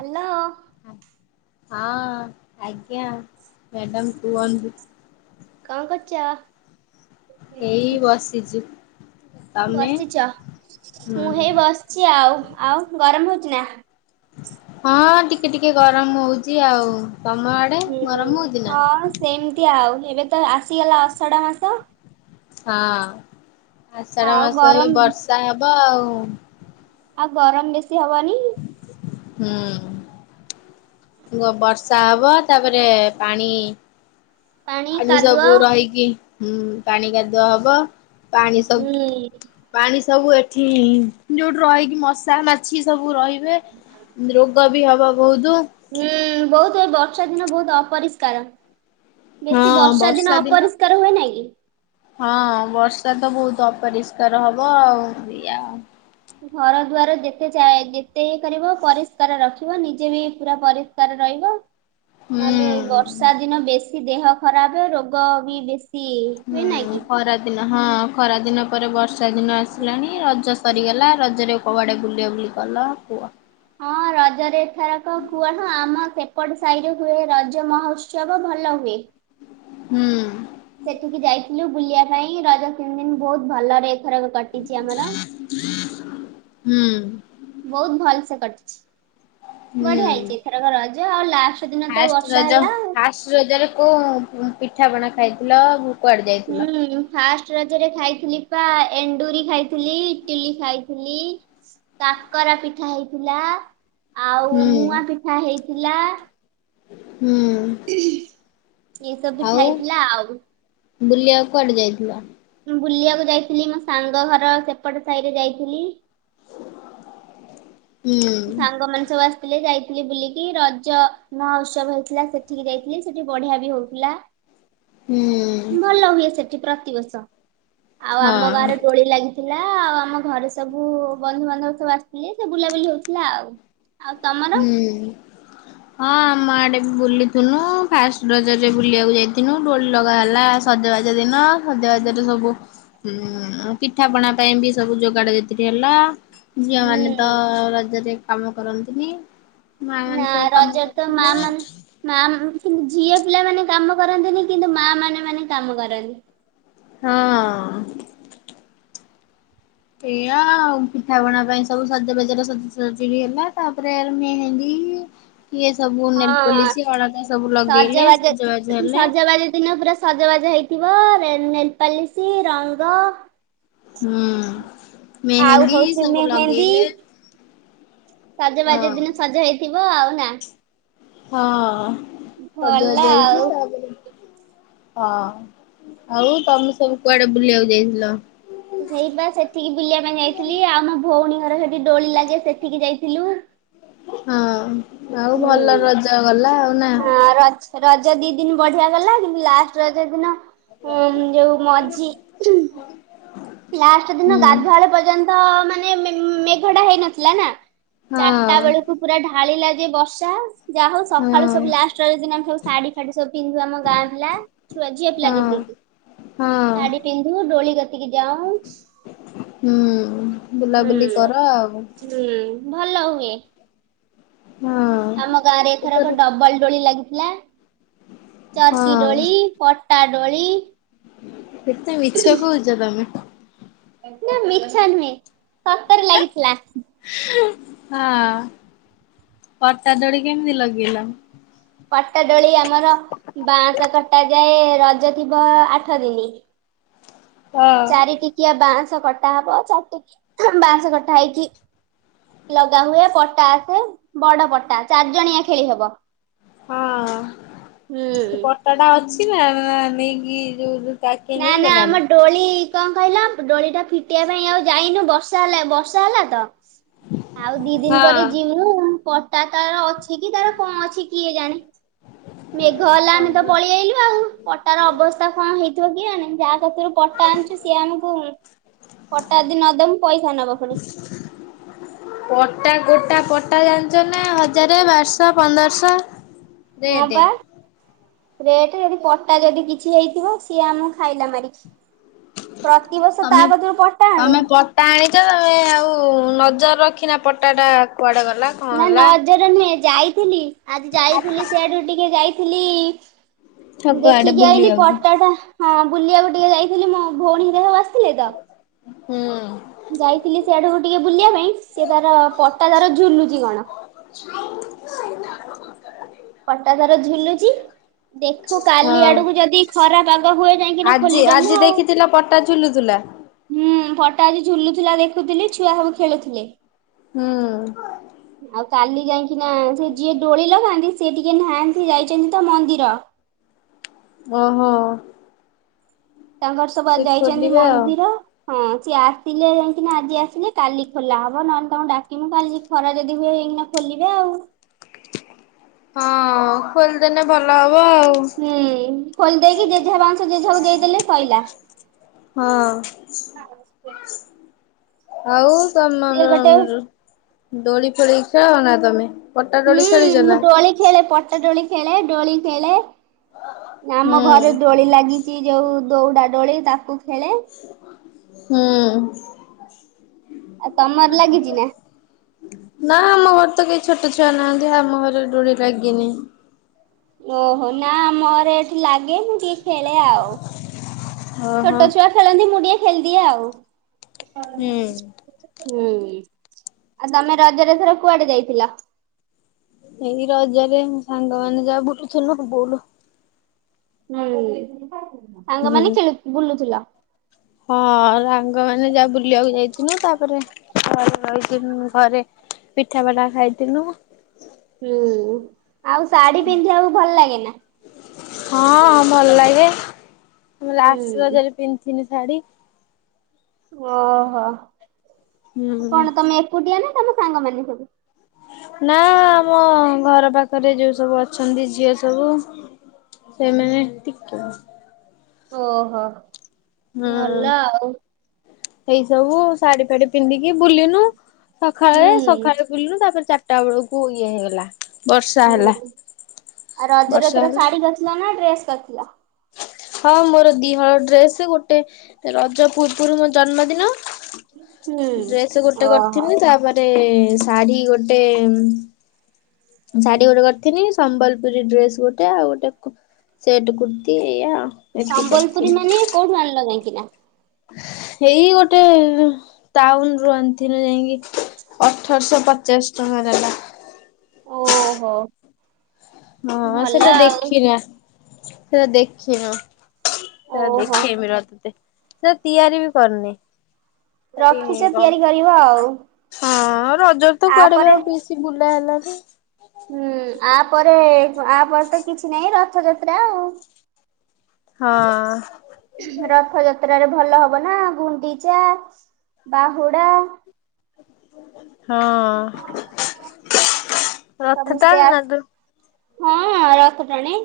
Hello! ହଁ ଆଜ୍ଞା madam କୁହନ୍ତୁ। କଣ କରୁଚ? ଏଇ ବସିଛି। ତମେ? ବସିଛ? ହୁଁ ମୁଁ ହେଇ ବସିଛି ଆଉ, ଆଉ ଗରମ ହଉଚି ନା? ହଁ ଟିକେ ଟିକେ ଗରମ ହଉଛି ଆଉ, ତୋମ ଆଡ ହୁଁ, ହଁ ସେମତି ଆଉ ଏବେ ତ ଆସିଗଲା ଅଶାଢ ମାସ। ହଁ ଆଷାଢ ଆଉ ମାସ ଏଇ ଗରମ ବର୍ଷା ହବ ଆଉ। ଆଉ ଗରମ ବେଶୀ ହବନି। ହୁଁ। ଗ-ବର୍ଷା ହବ, ତାପରେ ପାଣି ପାଣି ସବୁ ରହିକି ହୁଁ, ପାଣି କାଦୁଅ ହବ, ପାଣି ହୁଁ ସବ ପାଣି ସବୁ ଏଠି, ଯୋଉଠି ରହିକି ମଶା ମାଛି ସବୁ ରହିି ଯେ ଉଁ, ରୋଗ ବି ହବ ବହୁତୁ। ହୁଁ, ବହୁତୁ ଏ ବର୍ଷା ଦିନ ବହୁତ ଅପରିଷ୍କାର। ବେଶୀ ବର୍ଷା ଦିନ ଅପରିଷ୍କାର ହୁଏ ନାଇଁ କି? ହଁ ବର୍ଷା ତ ବହୁତ ଅପରିଷ୍କାର ହବ ଆଉ ଇଆ। ଘର ଦୁଆର ଯେତେ ଚା-ଯେତେ ଇଏ କରିବ ପରିଷ୍କାର ରଖିବ, ନିଜେ ବି ପୁରା ପରିଷ୍କାର ରହିବ। ହୁଁ! ନହେଲେ ଏଇ ବର୍ଷା ଦିନ ବେଶୀ ଦେହ ଖରାପ, ରୋଗ ବି ବେଶ ହୁଁ, ଖରା ଦିନ ହଁ ଖରା ଦିନ ପରେ ବର୍ଷା ଦିନ ଆସିଲାଣି, ରଜ ସରିଗଲା, ରଜରେ କୋଉ ଆଡେ ବୁଲିଆ ବୁଲି କଲ କୁଅ? ହଁ ର ରଜରେ ଏଥରକ କୁଅ ହଁ, ଆମ ସେପଟ ସାହିରେ ହୁଏ ରଜ ମହୋତ୍ସବ ଭଲ ହୁଏ। ହୁଁ। ସେଠିକି ଯାଇଥିଲୁ ବୁଲିବା ପାଇଁ ରଜ ତିନ ଦିନ ବହୁତ ଭଲରେ ଏଥରକ କଟିଛି ଆମର। ହୁଁ। ବହୁତ ଭଲ ସେ କଟିଛି ହୁଁ। ବଢିଆ ହେଇଛି ଏଥରକ ରଜ ଆଉ ଲାଷ୍ଟ ଦିନ ତ ଫାଷ୍ଟ ବର୍ଷା ରଜ ହେଲା ଆଉ ଫାଷ୍ଟ ରଜରେ କୋଉଁ ପିଠାପଣା ଖାଇଥିଲ? କୁଆଡେ ଯାଇଥିଲ? ହୁଁ। ଫାଷ୍ଟ ରଜରେ ଖାଇଥିଲି ପା ଏଣ୍ଡୁରି ଖାଇଥିଲି ଇଟିଲି ଖାଇଥିଲି କାକରା ପିଠା ହେଇଥିଲା ଆଉ ହୁଁ ମୁଆଁ ପିଠା ହେଇଥିଲା। ହୁଁ। ଏସବୁ ପିଠା ହେଇଥିଲା ଆଉ। ବୁଲିବାକୁ କୁଆଡେ ଯାଇଥିଲ? ବୁଲିବାକୁ ଯାଇଥିଲି ମୋ ସାଙ୍ଗ ଘର ସେପଟ ସାହି ରେ ଯାଇଥିଲି ହୁଁ ସାଙ୍ଗମାନେ ସବୁ ଆସ ଥିଲେ ଯାଇଥିଲି ବୁଲିକି ରଜ ମହୋଉତ୍ସବ ହେଇଥିଲା ସେଠିକି ଯାଇଥିଲି ସେଠି ବଢିଆ ବି ହଉଥିଲା। ହୁଁ। ଭଲ ହୁଏ ସେଠି ପ୍ରତିବର୍ଷ ଆଉ ଆମ ହଁ ଗାଁରେ ଦୋଳି ଲାଗି ଥିଲା ଆଉ ଆମ ଘରେ ସବୁ ବନ୍ଧୁବାନ୍ଧବ ସବୁ ଆସିଥିଲେ ସେ ବୁଲାବୁଲି ହଉଥିଲା ଆଉ। ଆଉ ତମର? ହୁଁ। ହଁ ଆମ ଆଡେ ବି ବୁଲିଥିନୁ ଫାଷ୍ଟ ରଜରେ ବୁଲିବାକୁ ଯାଇଥିନୁ ଡୋଳି ଲଗା ହେଲା ସଜବାଜ ଦିନ ସଜବାଜରେ ସବୁ ହୁଁ ପିଠାପଣା ପାଇଁ ବି ସବୁ ଯୋଗାଡ ଜାତିରି ହେଲା ଝିଅ ମାନେ ତ ହୁଁ ରଜରେ କାମ କରନ୍ତିନି। ମା ନା ମାନେ ସବୁ କାମ ରଜରେ ତ ମା ମାନେ କରନ୍ତି। ମା କି ଝିଅ ପିଲାମାନେ କାମ କରନ୍ତିନି କିନ୍ତୁ ମା ମାନେ ମାନେ କାମ କରନ୍ତି। ହଁ। ଏଇଆ ଆଉ ପିଠା ପଣା ପାଇଁ ସବୁ ସଜ ବେଜ ସଜସଜଡି ବି ହେଲା ତାପରେ ମେହେଣ୍ଡି ଇଏ ସବୁ ନେଲ୍ ହଁ ପୋଲିସି ଅଳତା ସବୁ ଲଗେଇଲେ ସଜବାଜ ହେଲେ [unintelligible] ସଜବାଜ ହେଇଥିବ ନେଲ୍- ନେଲ୍ ପାଲିଶି ରଙ୍ଗ ହୁଁ। ଆଉ ମେହେନ୍ଦୀ ହଉଛି ସବୁ ମେହେନ୍ଦୀ ଲଗେଇଲେ ସଜବାଜ ହଁ ଦିନ ସଜ ହେଇଥିବ ଆଉ ନା। ହଁ ସଜବାଜ ଭଲ ହେଇଚି ଆଉ ତା ପରେ ହଁ ଆଉ ତମେ ସବୁ କୁଆଡେ ବୁଲିବାକୁ ଯାଇଥିଲ? ହେଇପା ସେଠିକି ବୁଲିବା ପାଇଁ ଯାଇଥିଲି ଆଉ ମୋ ଭଉଣୀ ଘର ସେଠି ଡୋଳି ଲାଗେ ସେଠିକି ଯାଇଥିଲୁ। ହଁ ଆଉ ଭଲ ହୁଁ। ରଜ ଗଲା ଆଉ ନା। ହଁ ରଜ ରଜ ଦି ଦିନ୍ ବଢିଆ ଗଲା କିନ୍ତୁ ଲାଷ୍ଟ ରଜ ଦିନ ଉଁ ଯୋଉ ମଝି [inaudible] ଲାଷ୍ଟ ଦିନ ହୁଁ ଗାଧୁଆଳ ପର୍ଯ୍ୟନ୍ତ ମାନେ ମେ-ମେଘ ଟା ହେଇନଥିଲା ନା। ହଁ ଚାରଟା ବେଳକୁ ପୁରା ଢାଳିଲା ଯେ ବର୍ଷା ଯାହା ହଉ ହଁ ସକାଳୁ ସବୁ ଲାଷ୍ଟ୍ ରଜ ଦିନ ଆମେ ସବୁ ଶାଢ଼ୀ ଫାଢୀ ସବୁ ପିନ୍ଧୁ ଆମ ଗାଁ ପିଲା। ଛୁଆ ଝିଅ ପିଲା ହଁ। ଯେତିକି ହଁ ଶାଢୀ ପିନ୍ଧୁ ଡୋଳି କତିକି ଯାଉ ହୁଁ ହୁଁ ବୁଲାବୁଲି କର ଆଉ। ହୁଁ ଭଲ ହୁଏ। ହୁଁ। ଆମ ଗାଁ ରେ ଏଥର କ ଡବଲ ଡୋଳି ଲାଗିଥିଲା। ଚର୍କି ହଁ ଡୋଳି ପଟା ଡୋଳି କେତେ ମିଛ କହୁଛ ତମେ। ନା ମିଛ ନୁହେଁ ସତରେ ଲାଗିଥିଲା। ହଁ ପଟା ଦୋଡି କେମିତି ଲଗେଇଲ? ପଟାଡୋଳି ଆମର ବାଁଶ କଟା ଯାଏ ରଜ ଥିବ ଆଠ ଦିନ ହଁ ଚାରି ଟିକିଆ ବାଁଶ କଟା ହବ ଚାରିଟିକିଆ ବାଉଁସ କଟା ହେଇକି ଲଗା ହୁଏ ପଟା ଆସେ ବଡ ପଟା ଚାରି ଜଣିଆ ଖେଳି ହବ ହଁ ସେ ହୁଁ। ପଟା ଟା ଅଛି ନା ନା ନେଇକି ଯୋଉ କାକେଇ ନା ନା ନେଇଗଲାଣି? ଆମ ଡୋଳି କଣ କହିଲା ଡୋଳି ଟା ଫିଟିବା ପାଇଁ ଆଉ ଯାଇନୁ ବର୍ଷ ବର୍ଷା ହେଲା ତ ଆଉ ଦି ଦିନ ପରେ ହଁ। ଯମୁ ଉଁ ପଟା ତାର ଅଛି କି ତାର କଣ ଅଛି କିଏ ଜାଣି ମେଘ ହେଲା ଆମେ ତ ଓହୋ ପଳେଇ ଆଇଲୁ ଆଉ ପଟାର ଅବସ୍ଥା କଣ ହେଇ କି ଯାହା କଛରୁ ପଟା ଆଣିଛୁ ସିଏ ଆମକୁ ପଟା ଯଦି ନଦବୁ ପଇସା ନବ ପୁଣି। ପଟା ଗୋଟା ପଟା ଜାଣିଛ ନା ହଜାର ବାରଶହ ପନ୍ଦରଶହ ହଁ ରେଟେ ବା ରେଟ ଯଦି ପଟା ଯଦି କିଛି ହେଇଥିବ ସିଏ ଆମକୁ ଖାଇଲା ମାରିକି ପ୍ରତିିବର୍ଷ ତା କତରୁ ପଟା ଆଣୁ ଟାଣିଛ ତମେ ଆଉ ନଜର ରଖିନା ପଟାଟା କୁଆଡ଼େ ଗଲା ନା ନଜର ନୁହେଁ ଯାଇଥିଲି ଆଜି ଯାଇଥିଲି ସେଆଡୁ ଟିକେ ଯାଇଥିଲି। ସବୁ ଆଡେ ଦେଖିକି ଆଇିଲି ବୁଲିବାକୁ। ପଟାଟା ହଁ ବୁଲିବାକୁ ଟିକେ ଯାଇଥିଲି ମୋ ଭଉଣୀରେ ସବୁ ଆସିଥିଲେ ତ। ହୁଁ ଯାଇଥିଲି ସେଆଡକୁ ଟିକେ ବୁଲିବା ପାଇଁ ସେ ତାର ପଟା ତାର ଝୁଲୁଛି କଣ। ପଟା ତାର ଝୁଲୁଚି ଦେଖୁ କାଲି ଆଡକୁ ହଁ ଯଦି ଖରା ପାଗ ହୁଏ ଯାଇକିନା ଆଜି ଆଜି ଖୋଲିଦମୁ ଆଉ ଦେଖିଥିଲ ପଟା ଝୁଲୁଥିଲା? ହୁଁ ଫଟା ଆଜି ଝୁଲୁଥିଲା ଦେଖୁଥିଲି ଛୁଆ ସବୁ ଖେଳୁଥିଲେ। ହୁଁ ଆଉ କାଲି ଯାଇକି ନା ସେ ଯିଏ ଡୋଳିିଲ ନାନ୍ତି ସେ ଟିକେ ନାହାନ୍ତି ଯାଇଛନ୍ତି ତ ମନ୍ଦିର। ଓହୋ ତାଙ୍କର ସବୁ ସେ ଯାଇଛନ୍ତି ଖୋଲିବେ ଆଉ। ମନ୍ଦିର। ହଁ ସିଏ ଆସିଲେ ଯାଇକି ଆଜି ଆସିଲେ କାଲି ଖୋଲା ହବ ନହେଲେ ତମକୁ ଡାକିବୁ କାଲି। ଖରା ଯଦି ହୁଏ ହେଇକିନା ଖୋଲିବେ ଆଉ ହଁ ଖୋଲିଦେଲେ ଭଲ ହବ ଆଉ। ହୁଁ ଖୋଲିଦେଇକି ଜେଜେଆ ବାଉଂଶ ଜେଜେଆକୁ ଦେଇଦେଲେ ଶୋଇଲା। ହଁ ଆଉ ସିଏ ତମର ଗୋଟେ ଦୋଳି ଫୋଳି ଖାଅ ନା ତମେ? ପଟା ହୁଁ ଦୋଳି ଖେଳିଛ ମୁଁ ନା? ଡୋଳି ଖେଳେ ପଟା ଡୋଳି ଖେଳେ ଡୋଳି ଖେଳେ ହୁଁ ଆମ ଘରେ ଡୋଳି ଲାଗି ଯୋଉ ଦୌଡାଡୋଳି ତାକୁ ଖେଳେ। ହୁଁ ଆଉ ତମର ଲାଗିଛି ନା? ନା ଆମ ଘର ତ କେହି ଛୋଟ ଛୁଆ ନାହାନ୍ତି ଆମ ଘରେ ରୋଢ ଲାଗିନି ଓହୋ ନା ମୋରେ ଲାଗେ ମୁଁ ଟିକେ ଖେଳେ ଆଉ ଓହୋ ଛୋଟ ଛୁଆ ଖେଳନ୍ତି ମୁ ଟଏ ଖେଳଦିଏ ଆଉ ହୁଁ। ହୁଁ ଆଉ ତମେ ରଜରେ ଏଥର କୁଆଡେ ଯାଇଥିଲ? ଏଇ ରଜରେ ସାଙ୍ଗ ମ ମାନେ ଯାହା ବୁଲୁଥିଲୁ। ହୁଁ ସାଙ୍ଗମାନେ ହୁଁ ଖେଳି- ବୁଲୁଥିଲ? ହଁ ସାଙ୍ଗ ମାନେ ଯାହା ବୁଲିବାକୁ ଯାଇଥିଲୁ ତାପରେ [unintelligible] ଘରେ। ପିଠା ପାଟା ଖାଇଥିଲୁ। ହୁଁ ଆଉ ଶାଢୀ ପିନ୍ଧିବାକୁ ଭଲ ଲାଗେ ନା? ହଁ ଭଲ ଲାଗେ ମୁଁ ଲାଷ୍ଟ୍ ହୁଁ ରଜରେ ପିନ୍ଧିଥିଲି ଶାଢୀ। ଓହୋ ହୁଁ। କଣ ତମେ ଏକୁଟିଆ ନା ତମ ସାଙ୍ଗମାନେ ସବୁ? ନା ଆମ ଘର ପାଖ୍ ପାଖରେ ଯଉ ସବୁ ଅଛନ୍ତି ଝିଅ ସବୁ ସେମାନେ ଟି [unintelligible] ଓହୋ। ହୁଁ ଭଲ ଆଉ ସେଇ ସବୁ ଶାଢୀ ଫାଢି ପିନ୍ଧିକି ବୁଲିନୁ ହୁଁ ସଖାଳେ- ସଖାଳେ ବୁଲିଲୁ ତାପରେ ଚାରିଟା ବେଳକୁ ଇଏ ହେଇଗଲା। ବର୍ଷା ହେଲା ହୁଁ ଆଉ ରଜରେ -ବର୍ଷା ଏଥର ହେଲା [unintelligible] ନା ଡ୍ରେସ୍ କରିଥିଲ? ହଁ ମୋର ଦି ହଳ ଡ୍ରେସ୍ ଗୋଟେ ରଜ ପୂର୍ବରୁ ମୋ ଜନ୍ମଦିନ ହୁଁ ଡ୍ରେସ୍ ଗୋଟେ ଓହୋ କରିଥିଲି ତାପରେ ଶାଢୀ ଗୋଟେ ଶାଢୀ ଗୋଟେ କରିଥିଲି ସମ୍ବଲପୁରୀ ଡ୍ରେସ୍ ଗୋଟେ ଆଉ କୁ-ଗୋଟେ ସେଟ୍ କୁର୍ତ୍ତି ଏଇଆ ଆଉ। ସମ୍ବଲପୁରୀ ମାନେ କଉଠୁ ଆଣିଲ ଯାଇଁକିନା? ଏଇ ଗୋଟେ ଟାଉନ୍ ରୁ ଆଣିଥିଲି ଯାଇଁକି ଅଠରଶ୍ ପଚାଶ୍ ଟଙ୍କା ନେଲା। ଓହୋ ହଁ ଭଲ ସେଟା ଆଉ ଦେଖିିନିଆ ସେଟା ଦେଖିନୁ। ସେଟା ଓହୋ ଦେଖେଇବି ରହ ତତେ ସେରା ତିଆରି ବି କରିନି। ରଖିଛ [unintelligible] ତିଆରି କରିବ ଆଉ। ହଁ ରଜରେ ତ କୁଆଡେ ବି ଆପରେ ଆଉ [unintelligible] କି ବୁଲା ହେଲାନି। ହୁଁ- ଆ ପରେ- ଆ ପରେ ତ କିଛି ନାହିଁ ରଥଯାତ୍ରା ଆଉ। ହଁ। ରଥ ଯାତ୍ରାରେ ଭଲ ହବ ନା ଗୁଣ୍ଡିଚା, ବାହୁଡା ହଁ। ରଥ ସମସ୍ତେ ଟାଣୁ ନା ତୁ? ଆସ- ହଁ -ହଁ ରଥ ଟାଣି।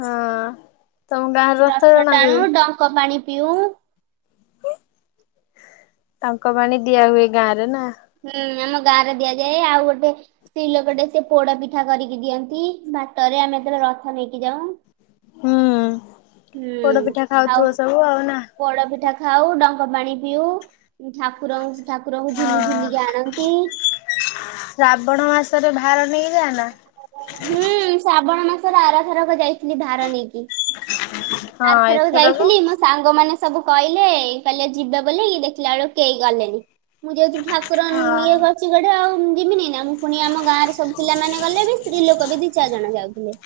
ହଁ-ତମ ଗାଁରେ ରଥ ଟଣା ହୁଏ? ଟଙ୍କ ପାଣି ପିଉ। ତାଙ୍କ ପାଣି ଦିଆ ହୁଏ ଗାଁ ରେ ନା। ହୁଁ ଆମ ଗାଁ ରେ ଦିଆଯାଏ। ଆଉ ଗୋଟେ ସ୍ତ୍ରୀ ଲୋକ ଟେ ସେ ପୋଡା ପିଠା କରିକି ଦିଅନ୍ତି। ବାଟରେ ଆମେ ଯେତେବେଳେ ରଥ ନେଇକି ଯାଉ। ହୁଁ ପୋଡ ହୁଁ- ପିଠା ଆଉ ଖାଉଥିବ ସବୁ ଆଉ ନା? ପୋଡ ପିଠା ଖାଉ, ଡଙ୍କ ପାଣି ପିଉ, ଠାକୁରଙ୍କ- ଠାକୁରଙ୍କୁ ଝୁଲି ହଁ ଝୁଲିିକି ଶ୍ରାବଣ ମାସରେ ଭାର ନେଇକି ଯାଅ ନା? ହୁଁ-ଶ୍ରାବଣ ମାସର ଆର ଥରକ ଯାଇଥିଲି ଭାର ନେଇକି। ହଁ ଆର୍ ଥରକୁ ଏଥରକ ଯାଇଥିଲି ମ ସାଙ୍ଗମାନେ ସବୁ କହିଲେ -କହିଲେ ଯିବେ ବୋଲିକି ଦେଖିଲା ବେଳକୁ କେହି ଗଲେନି। ମୁଁ ଯେହେତୁ ଠା ଙ୍କୁର ଇଏ ହଁ। କରି ଚି ସେଠୁ ଆଉ ଯିବିନି ନା ମୁଁ ପୁଣି ଆମ ଗାଁରେ ସବୁ ପିଲାମାନେେ ଗଲେ ବି ସ୍ତ୍ରୀ ଲୋକ ବି ଦି ଚାରି ଜଣ ଯାଉଥିଲେ।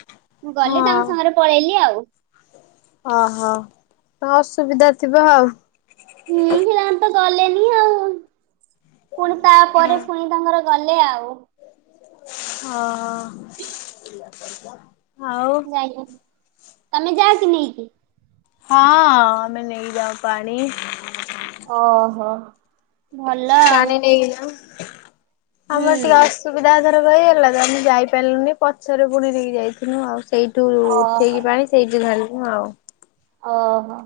ମୁଁ ଗଲି ତାଙ୍କ ହଁ ସାଙ୍ଗରେ ପଳେଇଲି ଆଉ। ଓହୋ ତ ଅସୁବିଧା ଥିବ ଆଉ। ହୁଁ ହେମାନେ ତ ଗଲେନି ଆଉ। ପୁଣି ହଁ। ତାପରେ ପୁଣି ତାଙ୍କର ଗଲେ ଆଉ। ହଁ। ଆପଛ [unintelligible] ଯାଇନି ତମେ ଯା କି ନେଇକି। ହଁ, ଆମେ ନେଇଯାଉ ପାଣି। ଓହୋ। ଭଲ ଆଉ ପାଣି ନେଇକି ଯାଉ। ଆମର ଟିକେ ହୁଁ। ଅସୁବିଧା ଧର କହିଗଲା ତ ଆମେ ଯାଇପାରିଲୁନି ପଛରେ ପୁନି ନେଇକି ଯାଇଥିଲୁ ଆଉ। ସେଇଠୁ ଓହୋ। ଉଠେଇକି ପାଣି ସେଇଠୁ ଢାଳିଲୁ ଆଉ। ଓହୋ।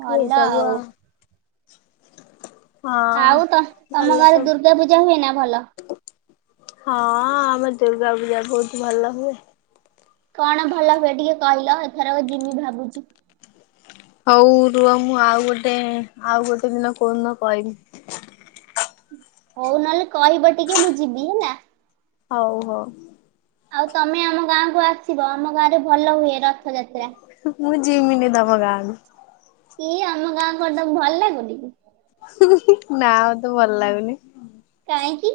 ଭଲ ଆଉ। ଆଉ ତ ହଁ। ତମ ଭଲ ଘରେ ସବୁ ଦୁର୍ଗା ପୂଜା ହୁଏ ନା ଭଲ? ହଁ ଆମର ଦୁର୍ଗା ପୂଜା ବହୁତ ଭଲ ହୁଏ। କଣ ଭଲ ହୁଏ ଟିକେ କହିଲ? ଏଥର ଯିମି ଭାବୁଛି। ହୋଉ ରୁହ ମୁଁ ଆଉ ଗୋଟେ ଆଉ ଗୋଟେ ଦିନ କୋଉଦିନ କହିବି? ହୋଉ ନହେଲେ କହିବ ଟିକେ ମୁଁ ଯିବି ହେଲା। ହଉ ହଉ। ଆଉ ତମେ ଆମ ଗାଁକୁ ଆସିବ ଆମ ଗାଁରେ ଭଲ ହୁଏ ରଥଯାତ୍ରା। ମୁଁ ଜିମିନି ଦବ ଗାଁକୁ। କି ଆମ ଗାଁ କଣ ତମକୁ ଭଲ ଲାଗୁନି କି? ନା ମତେ ଭଲ ଲାଗୁନି। କାଇଁକି?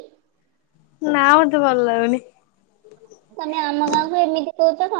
ନା ମତେ ଭଲ ଲାଗୁନି। ତମେ ଆମ ଗାଁକୁୁ ଏମିତି କହୁଛ କଣ?